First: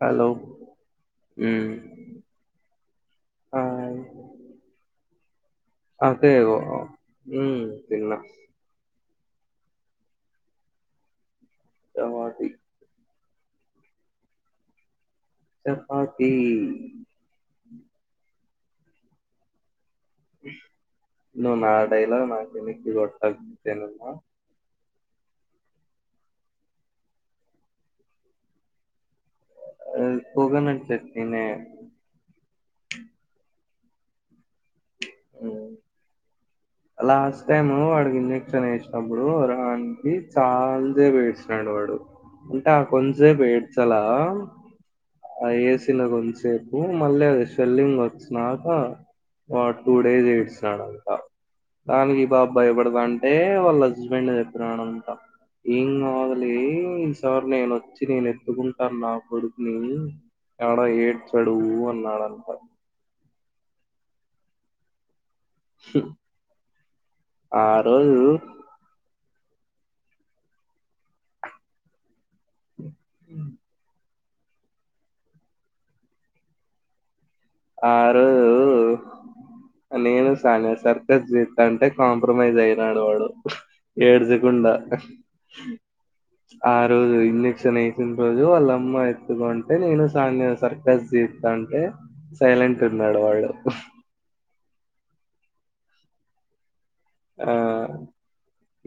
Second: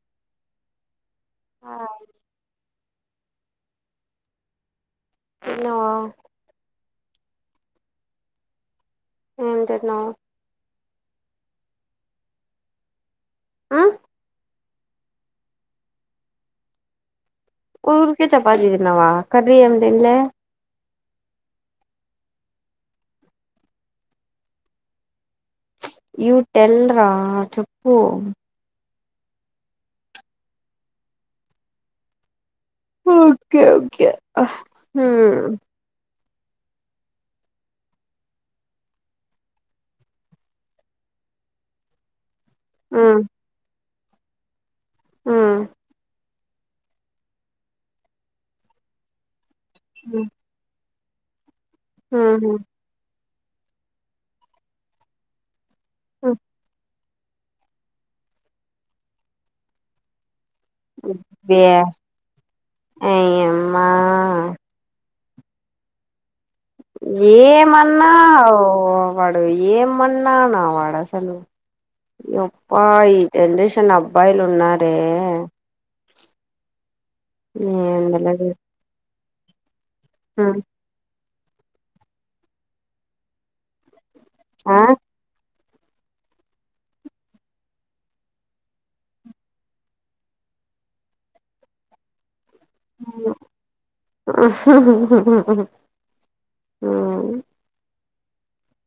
Hello ఉమ్మ్ hi తిన్నావా ఆకే ఓ ఉమ్మ్ తిన్న ఏం తిన్నావు చపాతి ఉమ్మ్ చపాతి ఊరికే చపాతీ తిన్నావా కర్రీ ఏం తిన్లే నువ్వు నా డైలాగ్ నాకే ఎనక్కి కొట్టొద్దు యువ్ టెల్ రా చెప్పు ఉమ్మ్ ఉకేనన్న చెప్తినే ఓకే ఓకే ఉమ్మ్ లాస్ట్ టైము వాడికి ఇంజక్షన్ ఎసినప్పుడు రానికి చాలసేపు ఏడిసినాడు వా డు అంటే ఆ హ్మ్ కొంచసేపు ఎడ్చాల ఆ హ్మ్ ఎసిన కొం సేపు మళ్ళీ అది స్వెల్లింగ్ వచ్చినాక వాడు టూ డేస్ ఏడ్చినాడు అది దానికి ఈ పాప హ్మ్ భయపడతాంటే వాళ్ళ హస్బెండ్ చెప్పినడంట ఏం కాదులే ఈసారి నేనొచ్చి నేను ఎత్తుకుంటాను నా కొడుకుని ఎవడో ఏడ్చాడు అన్నాడంట అ యమ్మ స ఏమన్నా ఓ వా డు ఏమ్మన్ననా వాడసలు యప్ప ఈ జనరేషన్ అ బ్బాయిలు ఉన్నారే ఆ ఏంది లేదులే రోజు నేను సాన్య సర్కస్ చేస్తాంటే కాంప్రమైజ్ అయినాడు వాడు ఏడ్చకుండా ఆ ఆరోజు ఇంజెక్షన్ ఏసిన రోజు వాళ్ళమ్మ ఎత్తుకుంటే నేను సాన్య సర్కస్ చే స్తాంటే సైలెంట్ ఉన్నాడు వాడు ఆ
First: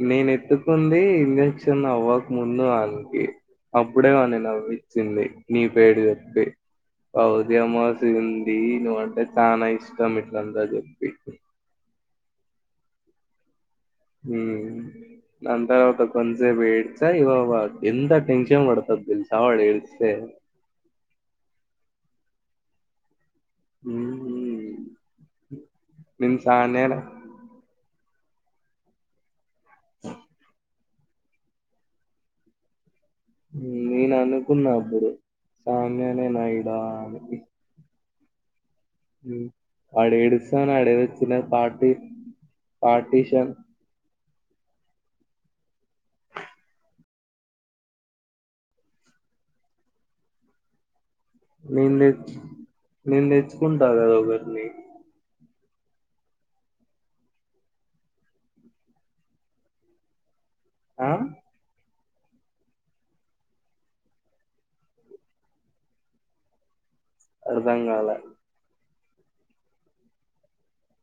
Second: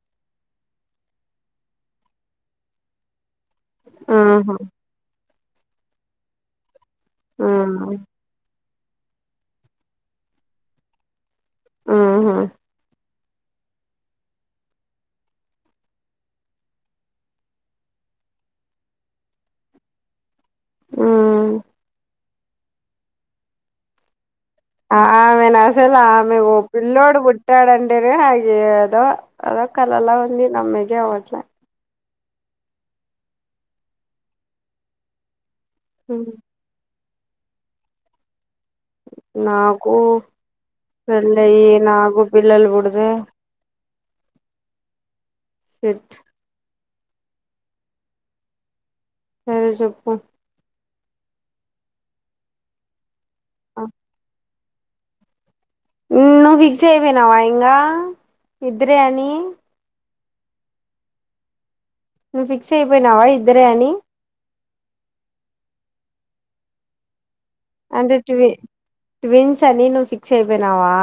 నేనెత్తుకుంది ఇంజక్షన్ అవ్వక ముందు వాల్కి అప్పుడే వాన్ని ఆహా నవ్విచ్చింది నీ పేరు చెప్పి ఆ పౌద్యం వసింది నువ్వ అంటే చాన ఇష్టం ఇట్లంతా చెప్పి ఆహా ఉ దంతర్వాత కొంచేపు ఏడ్చ ఇ వ వ ఎంత టెన్షన్ బడతది డెల్సా వాడు ఏడుస్తే ఆ హ ఆ ఆమె న అసలు ఆమె నేను ఓ సాన్యనా పిల్ల్లోడు బుట్టాడంటెనో ఓ ఏదో అద కలలా ఉంది నమ్మెగే అవ్వట్లే నేను అనుకున్నా అప్పుడు సామ్యానే ఉమ్. నాయుడాని నాకు ఆడేడుస్తున్నాడు అడ వచ్చిన పెళ్ళయ్యి పాటి నాకు పిల్లలు పుడితే పాటిషన్ షెట్ సరే చెప్పు నేను తెచ్ నేను తెచ్చుకుంటా కదా ఒకరిని నువ్వు ఫిక్స్ అయిపోయినావా ఇంగా ఇద్ద్రే అని ఆ నువ్వు ఫిక్స్ అయిపోయినావా ఇద్దరే అని అర్ధం అంటే కాలే ట్వి ట్విన్స్ అని నువ్వు ఫిక్స్ అయిపోయినావా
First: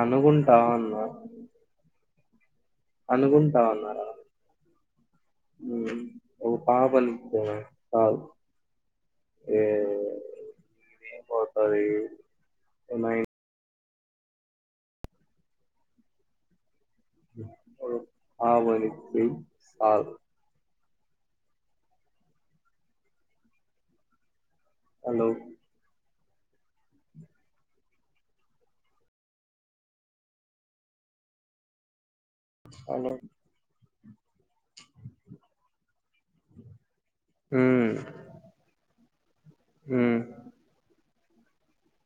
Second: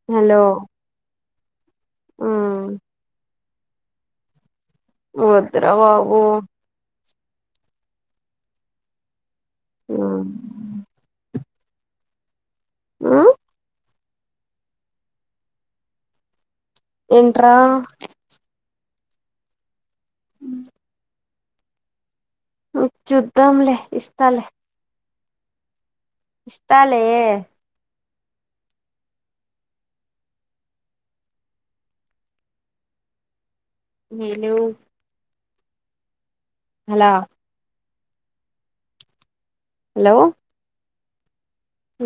అనుకుంటాఉన్న ఆ అనుకుంటా ఉన్నరా వద్దురా బాబు కాదు ఆ అరి ఎమయి ఎంట్రా సాల్ ఉ చెప్తాం లే ఇస్తాన్ లే హలో ఇస్తాలే హలో నేను హలో ఉ ఉ హలో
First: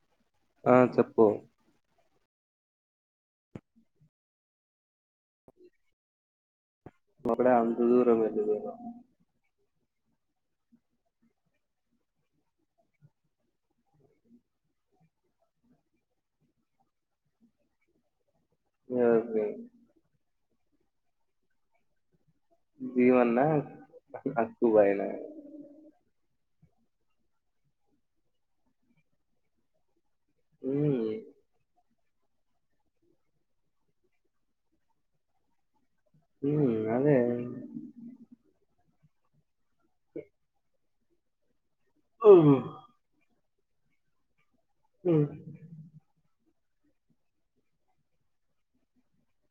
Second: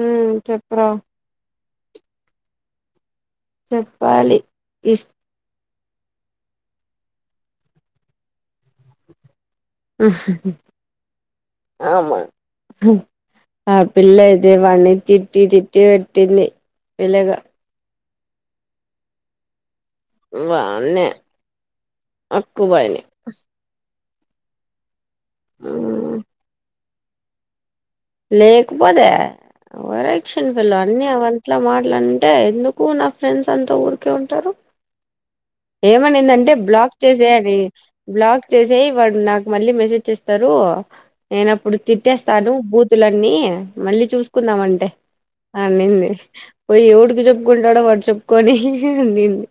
ఉమ్ ఆ చెప్పురా చెప్పు చెప్పాలి ఇస్ ఒకడా అంత దూరం ఎందుకు వెళ్ళ అ హ్ ఆమ ఆ పిల్ల ఇదే వాన్ని తిట్టి తిట్టి వెట్టింది విలగా ఎవర్ని వాన్నే అక్కుబని ఆక్కు బయనా ఆ లేకపోతే వరాక్షన్ పిల్ల మ్మ్ అన్నీ అవట్ల మాట్లా అంటే ఎందుకు నా ఫ్రెండ్స్ అంతా ఊరికే ఉంటారు ఏమనిందంటే మ్మ్ బ్లాక్ అదే చేసేయని బ్లాక్ చేసేయి వాడు నాకు మళ్ళీ మెసేజ్ చేస్తారు నేనప్పుడు తిట్టేస్తాను మ్మ్ బూతులన్నీ మళ్ళీ చూ కుందామంటే అనింది పోయి ఎవుడికి చెప్పుకుంటాడో వాడు చెప్పుకొని ఉండింది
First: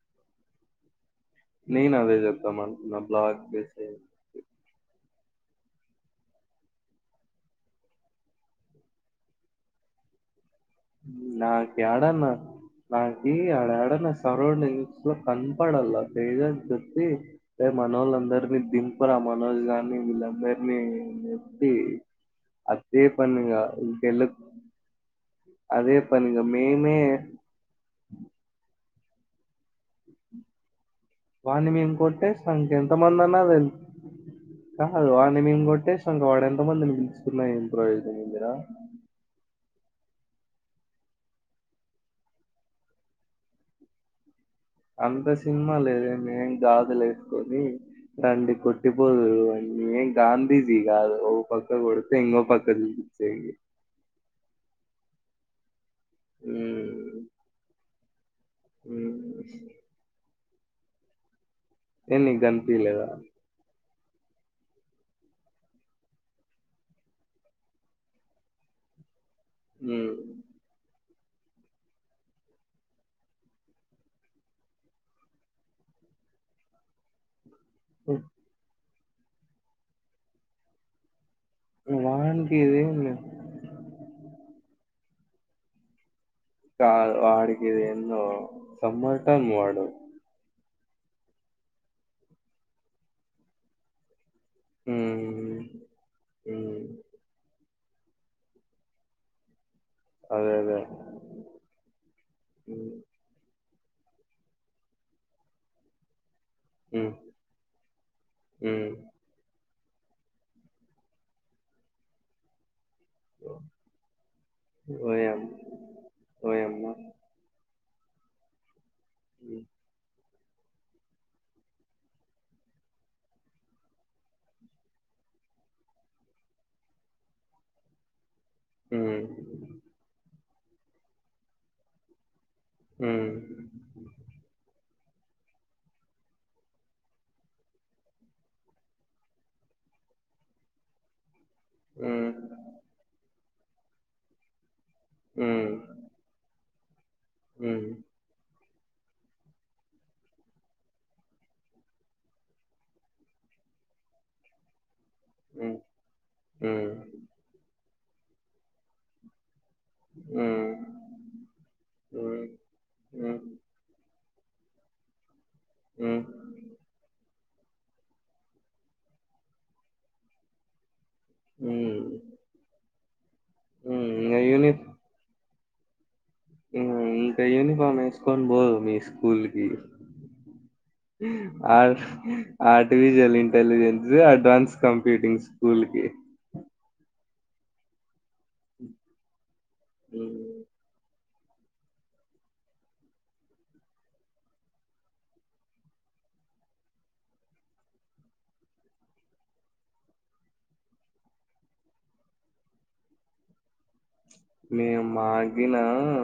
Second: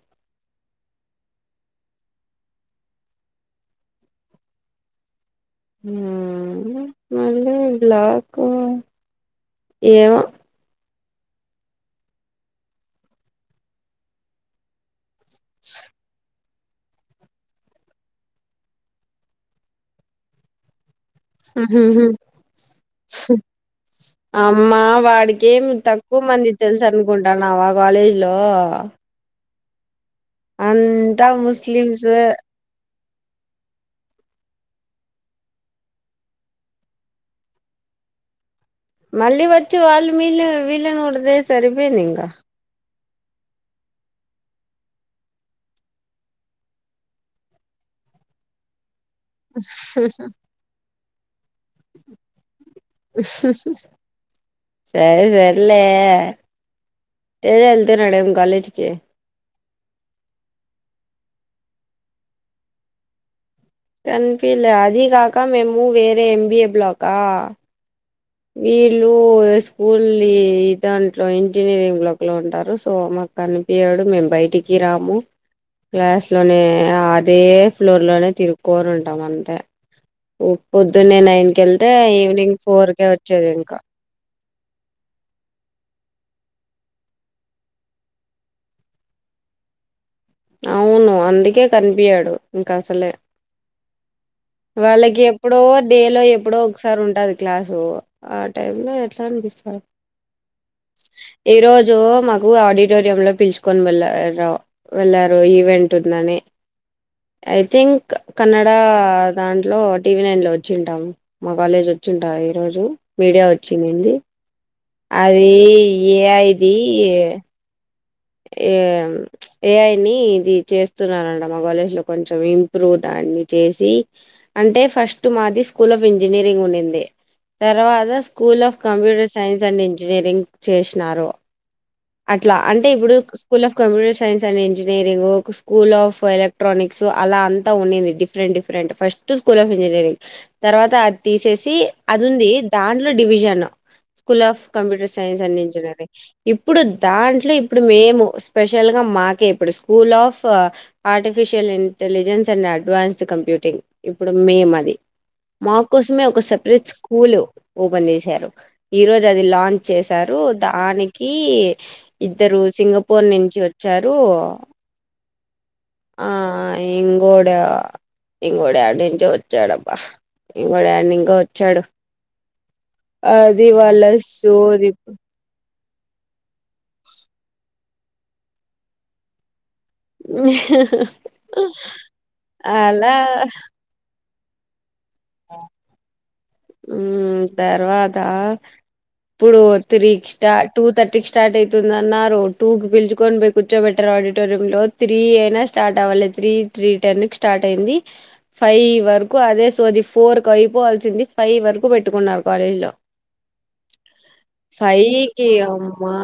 నేనదే జెత్త మరి బ్లాక్ చెస్ మ్ మళ్ళీ బ్లాక్ ఏమో నాక్ యాడన్న నాకి యాడాడన్న సరౌడింగ్ స్ లో కనపడలా తెజ చెప్పి రే మనోళ్లందరినీ దింపురా మనోజ్ గాని వీళ్ళందరినీ ఈ ఉహుహు అదే పన్నంగా ఇటు ఎల్ల కేమి తక్కువ మంది తెలుసు అనుకుంటాన్నావా కాలేజ్ లో అంతా ముస్లింస్ సంబంధ నా వేల్ కాదు ఆని మేము కొట్టేసాంక వాడు ఎంత మందిని పిలుచుకున్నా ఎమ్ ప్రయోజనం ఉందిరా మళ్ళీ వచ్చు వాళ్ళు మీళ్ళ వీళ్ళకొడతే సరిపోయింది ఇంకా అంత సినిమా లేదు మేమేం గాజులేసుకుని రండి కొట్ ట్టిపోదురూ అని ఏం గాంధీజీ కాదు ఓ పక్క కొడుతే ఇంగో పక్కచూపించనికి సర సర్లే తెలి వెళ్తున్నడు ఉ ఏం నీక్గనిపియ్యలేదా కన్పియలే అది కాక మేము వేరే ఎంబిఏ బ్లాకా వీళ్ళు స్కూల్ హ్మ్ ఇదంటే ఇట్లో ఇంజనీరింగ్ లో లో ఉంటారు సో మాకు కనిపియాడు మేము బయటికి రాము క్లాస్ లోనే అదే ఫ్లోర్ లోనే తీర్కొనుంటాం అంతే పొద్దున్న నైన్ కెళ్తే వానికి ఈవినింగ్ ఫోర్కే ఇదేంది వచ్చేది ఇంకా కాదు వాడికిందేందో సమ్మర్టన్ వాడు అవును అందుకే కనిపయడు ఇంక అసలే వాళ్ళకి ఎప్పుడో హ్మ్ డే లో ఎప్పుడో హ్మ్ ఒకసారి ఉంటది క్లాస్ సో ఆ టైమ్ లో ఎట్లా అనిపిస్తారు అదే అదే ఈ రోజు మాకు ఆడిటోరియంలో పిలుచుకు కొని వెళ్ళార వెళ్ళారు ఈవెంట్ ఉందని హ్మ్ ఐ థింక్ కన్నడ హ్మ్ దంట్లో టీవీ నైన్ లో వచ్చింటాం మా కాలేజ్ వచ్చింటా ఈ రోజు మీడియా వచ్చిందడి ఓయమ్ అది ఎఐ ది ఓయమ్మ ఏ హ్మ్ ఏఐ నీ చేస్తున్నారంట మా కాలజ్ లో కొంచ ఇంప్రూవ్ దాన్ని చేసి అంటే ఫస్ట్ మాది స్కూల్ ఆఫ్ ఇంజనీరింగ్ ఉండింది తర్వాత school of computer science and engineering చేసినారు అట్లా అంటే ఇపు డు హ్మ్ school of computer science and engineering ఒక స్కూల్లో ఆఫ్ ఎలక్ట్రానిక్స్ అలా అంతా ఉన్నింది డిఫరెంట్ డిఫరెంట్ ఫస్ట్ స్కూల్లో ఇంజనీరింగ్ తర్వాత అది తీసేసి అది ఉంది హ్మ్ దాంట్లో division school of computer science and hmm engineering ఇప్పుడు దాని ఇప్పుడు హ్మ్ మేము స్పెషల్ గా మాకే ఇప్పుడు school of artificial intelligence and advanced కంప్యూ పిటింగ్ ఇప్పుడు మేము అది హ్మ్ మా కోసమే ఒక సపరేట్ హ్మ్. స్కూల్ ఓపెన్ చేసారు ఈ రోజు అది లాంచ్ చేశారు హ్మ్. దానికి హ్మ్. ఇద్దరు సింగపూర్ హ్మ్. నుంచి వచ్చారు హ్మ్. ఆ ఇంగోటి ఇంకోడు యాడ నించో వచ్చాడబ్బా ఇంకోడు యాడ నిం గా వచ్చాడు హ్మ్. అది వాళ్ళ హ్మ్. ఇంగ సోది పు ఇం ఇంక యూనిఫాం ఎసుకోని బో మీ స్కూల్కి ఆర్ట్ అలా ఆర్టిఫిషియల్ ఇంటెలిజెన్స్ రన్స్ కంప్యూటింగ్ స్కూల్కి ఉ తర్వాత ఇప్పుడు త్రీ కి హ్మ్. స్టాట్ టూ థర్టీ స్టార్ట్ అయాతుంది అన్నారు టూ కి పిలుచుకొని పోయి కూర్చో బెట్టారు ఆడిటోరియం లో త్రీ అయినా స్టార్ట్ అవ్వలేదు త్రీ త్రీ టెన్ కి స్టార్ట్ అయింది ఫైవ్ వరకు అదే సోది ఫోర్ కి అయిపోవల్సింది ఫైవ్ వరకు పెట్టుకున్నారు కాలేజీ లో ఫై మేము కి మాకిన అమ్మా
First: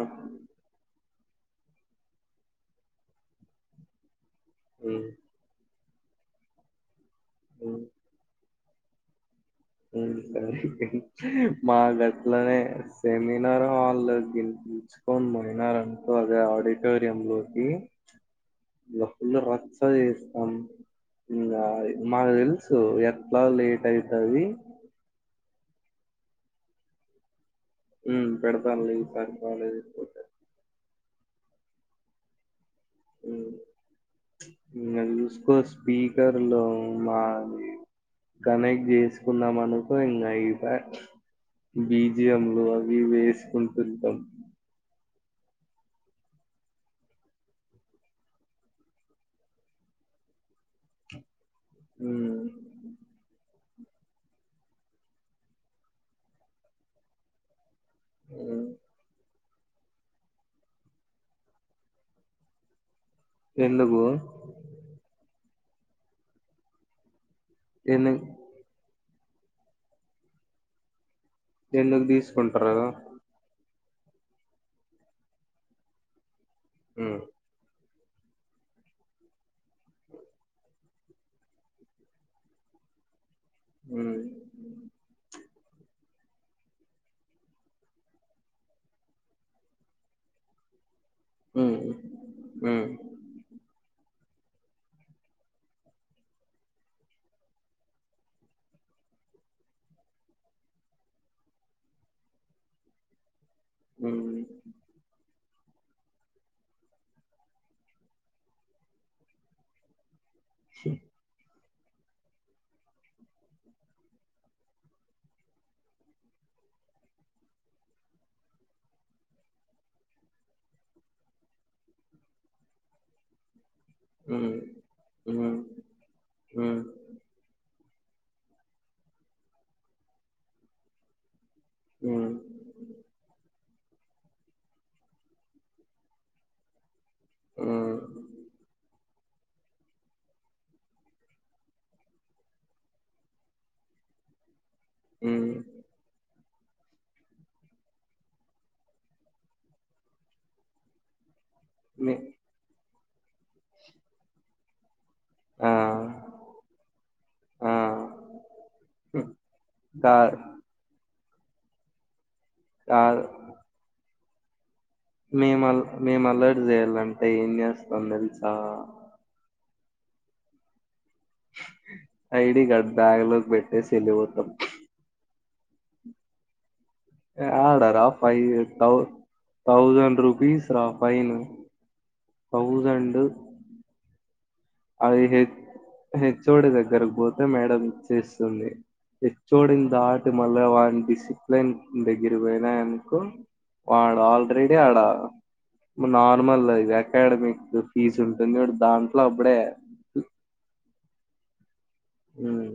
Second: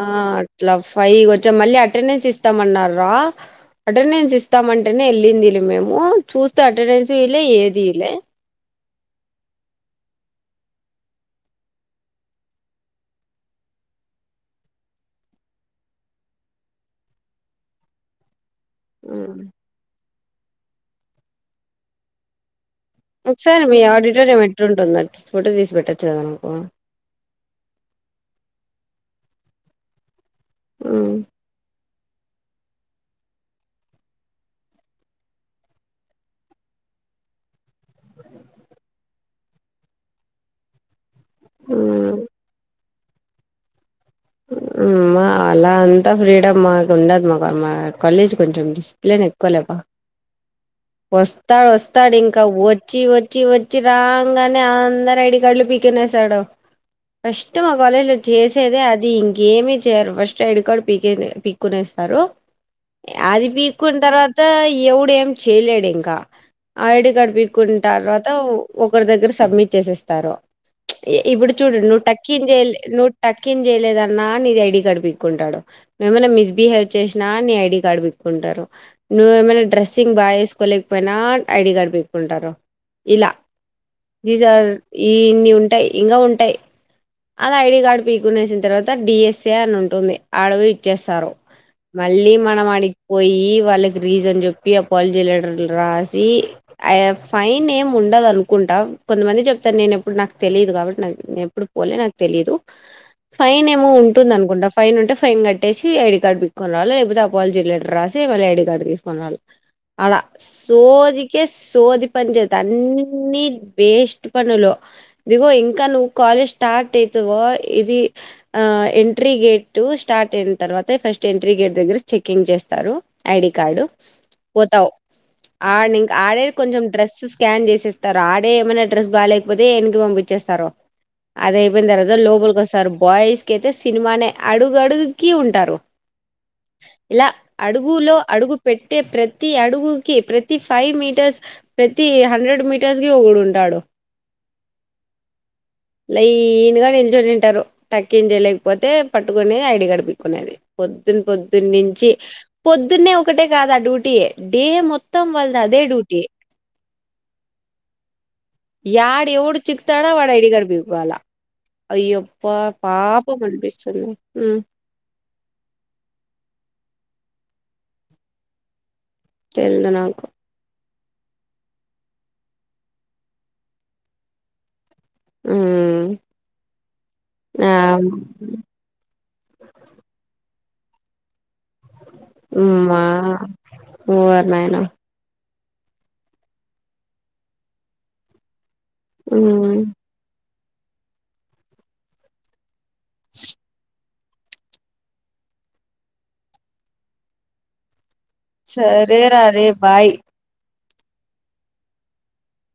అట్లా ఫైవ్ కి వచ్చాం మళ్ళీ అటెండెన్స్ ఇస్తామన్నారు రా అటెండెన్స్ హ్మ్. ఇస్తామంటేనే వెళ్లిందిలే మేము ఉన్ చూస్తే అటెండెన్స్ ఈలే ఏది ఇలే ఉ సరే మాది అట్లానే సెమినార్ హాల్ లో కెల్ పిలుచుకొని పోయినారు అనుకో అదే ఆడిటోరియమ్ లోకి [inaudible] బా ఫుల్ రచ్చ చేస్తాం ఇంగ అది మాకు తెలుసు సో ఎట్లా లేట్ అయతది దానికి పోటో తీసి పెట్టచ్చు కదా నాకు ఉ పెడతాను లే ఈసారి కాలేజ్ కీ పోతే ఉమ్. ఉమ్ [inaudible] ఇంగ చూసుకో స్పీకర్ లో మాది కనెక్ట్ చేసుకున్నాం అనుకో ఇంగా అయిపాయ్ ఉమ్. బిజియం లు అవి ఇవి వేసుకుంటుంటాం మా అలా అంతా ఫ్రీడమ్ మాకు ఉండదు మాకు మా కాలేజ్ కొంచెం డిసిప్లిన్ ఎక్కువ లెప్ప వస్తాడు వస్తాడు ఉమ్ ఇంకా వచ్చి వచ్చి వచ్చి వచ్చిరాంగనే అందరీ ఐడి కార్డులు పిక్కొని వస్తాడు మా కాలేజ్ లో ఉమ్ చేసేదే ఆది ఇంకేమి చేయరు ఫస్ట్ ఐడి కార్డ్ పీకేనే పీకునేస్తారు అది పీక్కున్న ఎందుకు తర్వాత ఎవడు ఏమి చేయలేడు ఇంకా ఆ ఐడి కార్డ్ పీకు కుంట ఎందు తర్వాత ఒకరి దగ్గర సబ్మిట్ చేసేస్తారు ఇప్పుడు చూడు నూవ్ ఎందుకు టాకిన్ తీసుకుంటారు నువ్వు టకిన్ చేయలేదన్నా నీది ఐడి కార్డు పికుంటాడు నువ్వు ఏమైన్నా మిస్బిహేవ్ ఉమ్ చేసినా నీ ఐడి కార్డ్ పి టారు నువ్ ఏమైనా డ్రస్సింగ్ బాగా వేసుకోలేకపోయినా ఐడి కార్డ్ పీక్కుంటారు ఇలా ఉమ్ నిజాలు ఇన్ని ఉంటాయి ఇంగ ఉంటాయి అలా ఐడి కార్డు పీకునే వసిన తర్వాత డిఎస్ఏ అని ఉంటుంది ఆడ బోయ్ చేస్తారో ఉమ్ మళ్ళీ మనం ఉమ్ అడి పోయి వాళ్ళ రీజన్ చెప్పి అపాలిజీ లెటర్లు రాసి ఆ ఫైన్ ఏం ఉండదు అనుకుంటా కొంతమంది చెప్తారు నేను ఎప్పుడు నాకు తెలిదు కాబట్టి నే ఎప్పుడు పోలే నాకు తెలీదు ఫైన్ ఏమో ఉంటుంది ఉమ్ అనుకుంటా ఫైన్ ఉంటే ఫైన్ కట్ ట్టేసి ఐడి కార్డు పిక్కుని రావాలి లేపోతే అపాలజీ లెటర్ రాసి మళ్ళీ ఐడి కార్డ్ తీసుకుని రావాలి అలా సోదికేస్ సోది పని జేత అన్ని వేస్ట్ పనులు దిగో ఇంకా నువ్వు కాలేజ్ స్టార్ట్ అవుతవో ఇది ఎంట్రీ గేటు స్టార్ట్ అయిన తర్వాతే ఫస్ట్ ఎంట్రీ గేట్ దగ్గర చెకింగ్ చేస్తారు ఐడి కార్డు ఉమ్ పోతావ్ ఉమ్ ఆడ్న ఇంక ఆడే కొంచెం ఉమ్ డ్రెస్ స్కాన్ చేసే తారు ఆడే ఏమైనా డ్రెస్ బాలేకపోతే ఎనక్కి పంపిచేస్తారు అదే అయిపోయిన తర్వాత ఉమ్ లోపలి వస్తారు బాయ్స్ కైతే సినిమానే అడుగడుక్కి ఉంటారు ఇలా ఉమ్ అడుగులో అడుగు పెట్టే ప్ర తి అడుగుకి ప్రతి ఫైవ్ మీటర్స్ ప్రతి హండ్రెడ్ మీటర్స్కి ఒకడు ఉంటాడు హ్మ్ లైన్గా నిల్చొని ఉంటారు టకింక్ జేయలేకపోతే పట్టుకునే ఐడి కార్డు పీక్కునేది పొద్దున్న పొద్ ద్దు నించి మీ పొద్ద్ ద్దున్నే ఒకటే కాదా డ్యూటీ డే మొత్తం వాళ్లది ఆ అదే డ్యూటీ ఆ యాడు ఎవడు చిక్తాడో కా వాడి ఐడి కార్డు పిక్కోవాల అయ్యో పా పాపం అనిపిస్తది నాకు మ్ మేమల్ మేము అల్లరి జేయాలంటే ఏం చేస్తాం తెలుసా తెల్దు నాకు ఐడి కార్డ్ బ్యాంగలోకి పెట్టేసి ఎళ్లిపోతాం ఉమ్మ్ ఆడార ఫైవ్ థౌసండ్ రుపీస్ రా ఫైన్ ఉమ్మా థౌజండ్ వా అది హె హెచ్ ఒడి దగ్గరక్ పోతే మేడం చేస్తుంది. హెచ్ ఉమ్ ఒడిని దాటి మళ్ళ వాన్ డిసిప్లెన్ దగ్గర బోయినయను కో వాడు ఆల్రెడీ ఆడా నార్మల్ అకాడమిక్ ఫీజ్ జ్ ఉంటుంది దాంట్లో అప్పుడే సరే బాయ్ హ్మ్